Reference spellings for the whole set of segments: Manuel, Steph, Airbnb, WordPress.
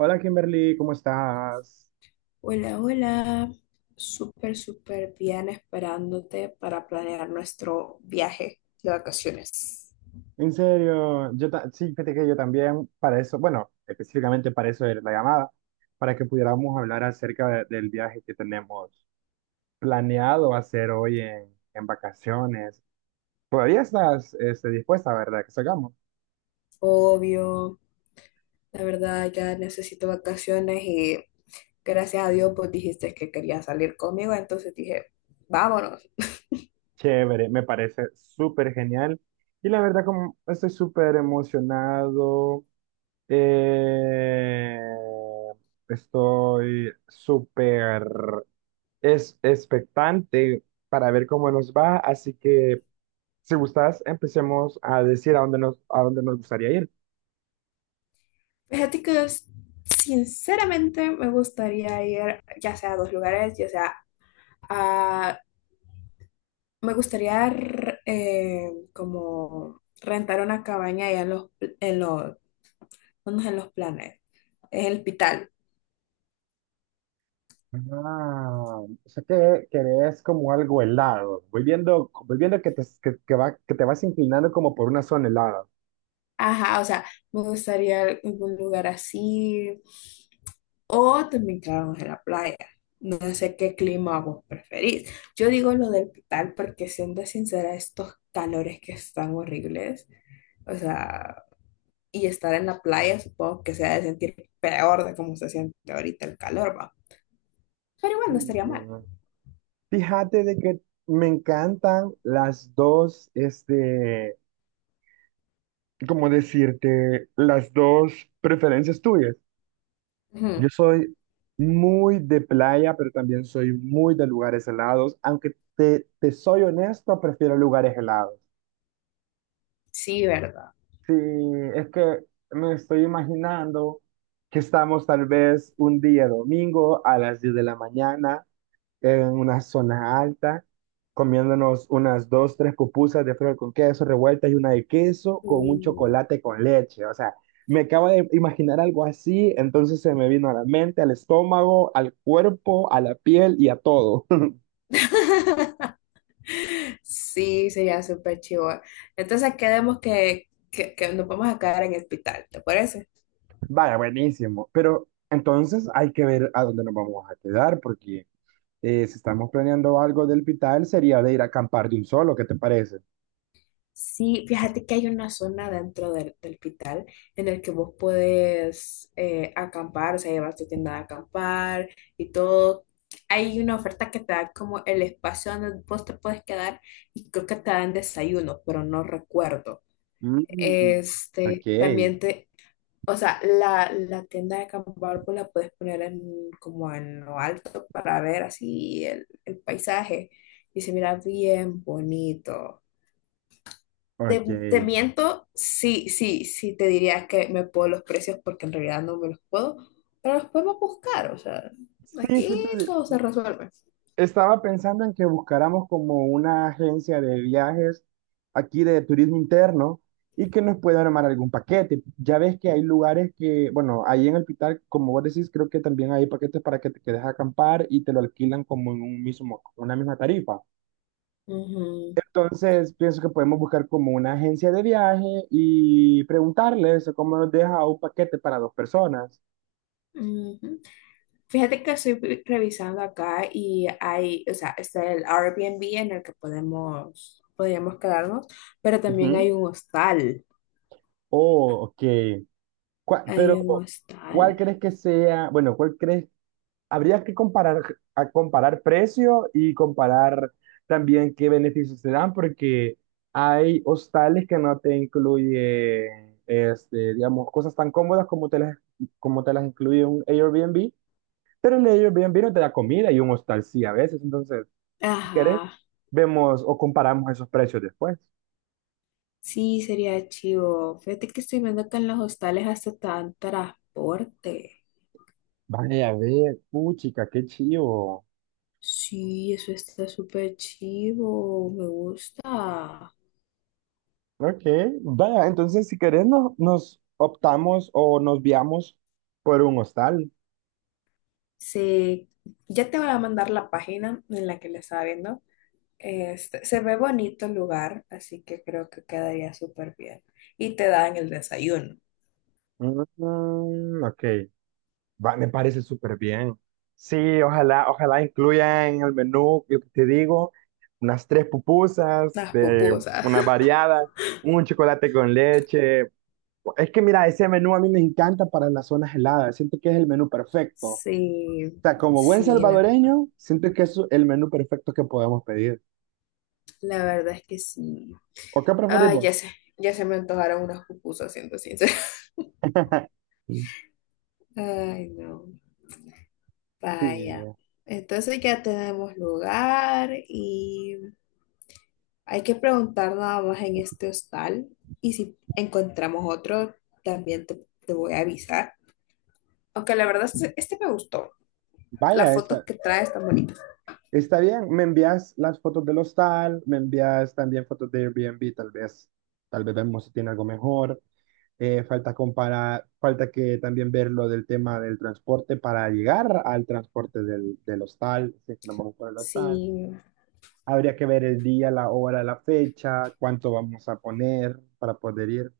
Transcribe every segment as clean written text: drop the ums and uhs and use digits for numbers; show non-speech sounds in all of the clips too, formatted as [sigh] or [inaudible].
Hola Kimberly, ¿cómo estás? Hola, hola. Súper, súper bien esperándote para planear nuestro viaje de vacaciones. En serio, sí, fíjate que yo también para eso, bueno, específicamente para eso era la llamada, para que pudiéramos hablar acerca del viaje que tenemos planeado hacer hoy en vacaciones. Todavía estás dispuesta, ¿verdad? Que salgamos. Obvio, la verdad ya necesito vacaciones y gracias a Dios pues dijiste que querías salir conmigo, entonces dije, vámonos. Chévere, me parece súper genial. Y la verdad, como estoy súper emocionado. Eh, estoy súper es expectante para ver cómo nos va, así que si gustas, empecemos a decir a dónde nos gustaría ir. Fíjate que sinceramente me gustaría ir ya sea a dos lugares, ya sea a... Me gustaría como rentar una cabaña allá en los unos en los planes, en el hospital. Ah, o sea que querés como algo helado. Voy viendo que te, que va, que te vas inclinando como por una zona helada. Ajá, o sea, me gustaría algún lugar así. O también quedarnos en la playa. No sé qué clima vos preferís. Yo digo lo del hospital porque, siendo sincera, estos calores que están horribles, o sea, y estar en la playa supongo que se ha de sentir peor de cómo se siente ahorita el calor, va. Pero igual no estaría mal. Sí. Fíjate de que me encantan las dos, este, ¿cómo decirte? Las dos preferencias tuyas. Yo Ujú. soy muy de playa, pero también soy muy de lugares helados. Aunque te soy honesto, prefiero lugares helados. Sí, ¿verdad? Sí, es que me estoy imaginando que estamos tal vez un día domingo a las 10 de la mañana en una zona alta, comiéndonos unas dos, tres pupusas de frijol con queso revueltas y una de queso con un Uh. chocolate con leche. O sea, me acabo de imaginar algo así, entonces se me vino a la mente, al estómago, al cuerpo, a la piel y a todo. [laughs] Sí, sería súper chivo. Entonces quedemos que nos vamos a quedar en el hospital, ¿te parece? [laughs] Vaya, buenísimo. Pero entonces hay que ver a dónde nos vamos a quedar, porque si estamos planeando algo del Pital, sería de ir a acampar de un solo, ¿qué te parece? Sí, fíjate que hay una zona dentro del hospital en el que vos podés acampar, o sea, llevar tu tienda de acampar y todo. Hay una oferta que te da como el espacio donde vos te puedes quedar y creo que te dan desayuno, pero no recuerdo. Mm, ok, Este, también te, o sea, la tienda de acampar pues la puedes poner en, como en lo alto para ver así el paisaje y se mira bien bonito. Te, ok. te miento, sí, sí, sí, te diría que me puedo los precios porque en realidad no me los puedo, pero los podemos buscar, o sea, Sí, aquí fíjate, todo se resuelve. estaba pensando en que buscáramos como una agencia de viajes aquí de turismo interno y que nos pueda armar algún paquete. Ya ves que hay lugares que, bueno, ahí en el Pitar, como vos decís, creo que también hay paquetes para que te quedes a acampar y te lo alquilan como en un mismo, una misma tarifa. Ujú, Entonces, pienso que podemos buscar como una agencia de viaje y preguntarles cómo nos deja un paquete para dos personas. ujú. Fíjate que estoy revisando acá y hay, o sea, está el Airbnb en el que podemos, podríamos quedarnos, pero también Ujú. hay un hostal. Oh, ok. ¿Cuál- pero, Hay un ¿cuál hostal. crees que sea? Bueno, ¿cuál crees habría que comparar, a comparar precio y comparar también qué beneficios te dan, porque hay hostales que no te incluyen, este, digamos, cosas tan cómodas como te las incluye un Airbnb, pero el Airbnb no te da comida y un hostal sí a veces. Entonces, si querés, Ajá. vemos o comparamos esos precios después. Sí, sería chivo. Fíjate que estoy viendo que en los hostales hasta te dan transporte. Vaya, a ver, puchica, qué chivo. Sí, eso está súper chivo. Me gusta. Ok, vaya, entonces si querés nos optamos o nos viamos por un hostal. Sí, ya te voy a mandar la página en la que la estaba viendo. Este, se ve bonito el lugar, así que creo que quedaría súper bien. Y te dan el desayuno, Mm, ok, va, me parece súper bien. Sí, ojalá, ojalá incluyan en el menú, lo que te digo, unas tres pupusas, las de pupusas. una [laughs] variada, un chocolate con leche. Es que mira, ese menú a mí me encanta para las zonas heladas, siento que es el menú perfecto. O Sí, sea, como buen sí, la verdad. salvadoreño, siento que es el menú perfecto que podemos pedir. La verdad es que sí. ¿O qué Ay, preferimos? ya sé, ya se me antojaron unas pupusas, siendo sincera. [laughs] Sí. [laughs] Ay, no, Sí, vaya. Entonces ya tenemos lugar y hay que preguntar nada más en este hostal. Y si encontramos otro, también te voy a avisar. Aunque la verdad, este me gustó. Las vaya, fotos está, que trae están bonitas. está bien. Me envías las fotos del hostal, me envías también fotos de Airbnb, tal vez vemos si tiene algo mejor. Falta comparar, falta que también ver lo del tema del transporte para llegar al transporte del hostal, si es que nos vamos por el hostal. Sí. Habría que ver el día, la hora, la fecha, cuánto vamos a poner para poder ir.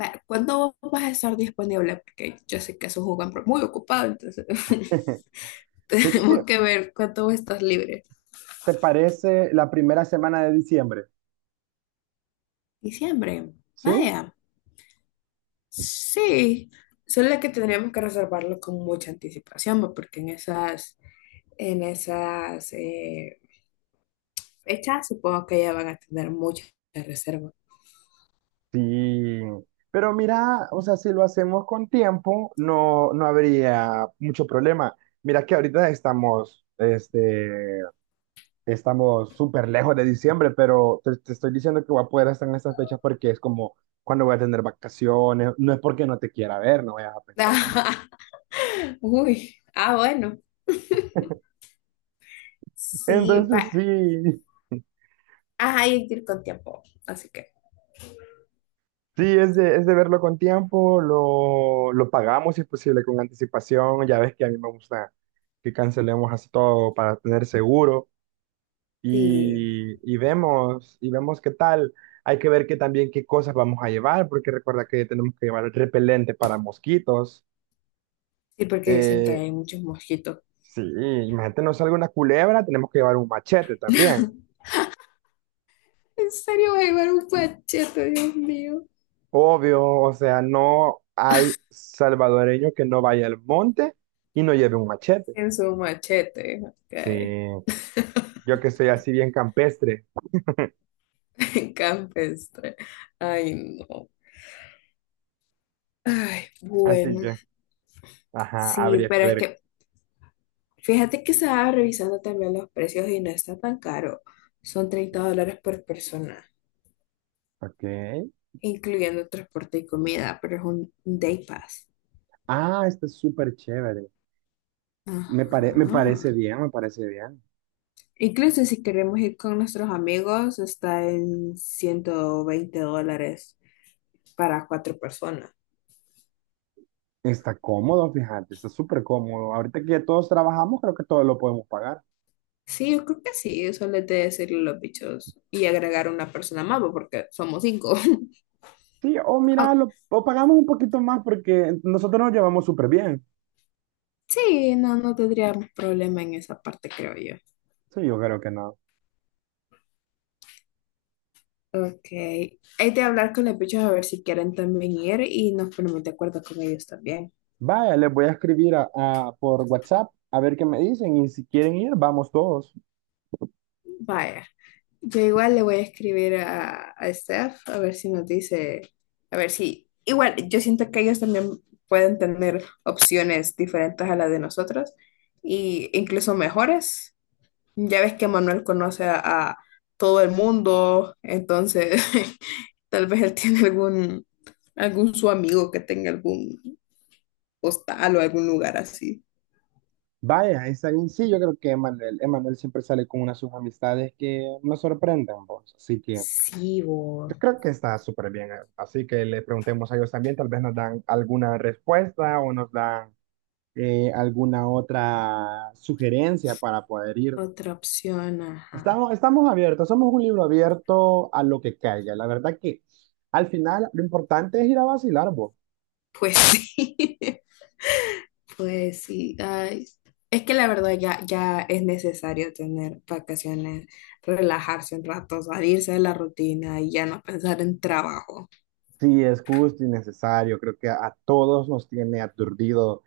Va, ¿cuándo vas a estar disponible? Porque yo sé que es un jugador muy ocupado, entonces [laughs] [laughs] Fíjate que, tenemos que ver cuándo estás libre. ¿te parece la primera semana de diciembre? Diciembre. ¿Sí? Vaya. Sí. Solo que tendríamos que reservarlo con mucha anticipación, ¿va? Porque en esas, en esas fechas supongo que ya van a tener muchas reservas. Sí, pero mira, o sea, si lo hacemos con tiempo, no, no habría mucho problema. Mira que ahorita estamos, este, estamos súper lejos de diciembre, pero te estoy diciendo que voy a poder estar en estas fechas porque es como cuando voy a tener vacaciones, no es porque no te quiera ver, no vayas a pensar mal. [laughs] Uy. Ah, bueno. [laughs] Sí, va. Entonces sí, Ajá, hay que ir con tiempo. Así que sí, es de verlo con tiempo, lo pagamos si es posible con anticipación, ya ves que a mí me gusta que cancelemos así todo para tener seguro. sí. Y vemos qué tal. Hay que ver que también qué cosas vamos a llevar, porque recuerda que tenemos que llevar repelente para mosquitos. Sí, porque dicen que Eh, hay muchos mosquitos. sí, imagínate, no salga una culebra, tenemos que llevar un machete también. ¿En serio va a llevar un machete, Dios mío? Obvio, o sea, no hay salvadoreño que no vaya al monte y no lleve un machete. En su machete, ok. Sí, yo que soy así bien campestre, [laughs] Campestre. Ay, no. Ay, así bueno. que, ajá, Sí, habría que pero es ver. que fíjate que estaba revisando también los precios y no está tan caro. Son $30 por persona, Ok. incluyendo transporte y comida, pero es un day pass. Ah, está súper chévere. Ajá. Me parece bien, me parece bien. Incluso si queremos ir con nuestros amigos, está en $120 para cuatro personas. Está cómodo, fíjate, está súper cómodo. Ahorita que ya todos trabajamos, creo que todos lo podemos pagar. Sí, yo creo que sí, eso les de decirle a los bichos y agregar una persona más, bo, porque somos cinco. [laughs] Sí, o mira, Ah, lo, o pagamos un poquito más porque nosotros nos llevamos súper bien. sí, no, no tendríamos problema en esa parte, creo yo. Sí, yo creo que no. Ok, hay de hablar con los bichos a ver si quieren también ir y nos ponemos de acuerdo con ellos también. Vaya, les voy a escribir por WhatsApp a ver qué me dicen y si quieren ir, vamos todos. Vaya, yo igual le voy a escribir a Steph a ver si nos dice, a ver si, igual, yo siento que ellos también pueden tener opciones diferentes a las de nosotros y incluso mejores. Ya ves que Manuel conoce a todo el mundo, entonces [laughs] tal vez él tiene algún, algún su amigo que tenga algún hostal o algún lugar así. Vaya, está bien. Sí, yo creo que Emanuel, Emanuel siempre sale con unas sus amistades que nos sorprenden, vos. Así que Sí, yo vos. creo que está súper bien. Así que le preguntemos a ellos también, tal vez nos dan alguna respuesta o nos dan alguna otra sugerencia para poder ir. Otra opción, ajá. Estamos abiertos, somos un libro abierto a lo que caiga. La verdad que al final lo importante es ir a vacilar, vos. Pues [laughs] sí, pues sí. Ay. Es que la verdad ya, ya es necesario tener vacaciones, relajarse un rato, salirse de la rutina y ya no pensar en trabajo. Sí, es justo y necesario. Creo que a todos nos tiene aturdido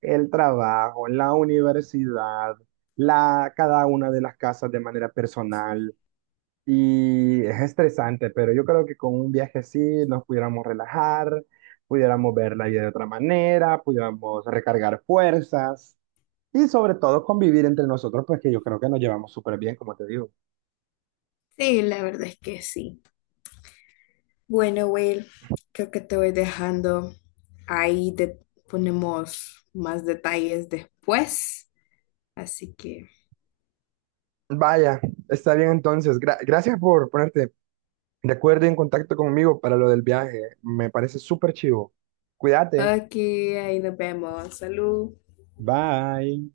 el trabajo, la universidad, cada una de las casas de manera personal. Y es estresante, pero yo creo que con un viaje así nos pudiéramos relajar, pudiéramos ver la vida de otra manera, pudiéramos recargar fuerzas y sobre todo convivir entre nosotros, pues que yo creo que nos llevamos súper bien, como te digo. Sí, la verdad es que sí. Bueno, Will, creo que te voy dejando. Ahí te ponemos más detalles después. Así que, Vaya, está bien entonces. Gracias por ponerte de acuerdo y en contacto conmigo para lo del viaje. Me parece súper chivo. Cuídate. aquí, ahí nos vemos. Salud. Bye.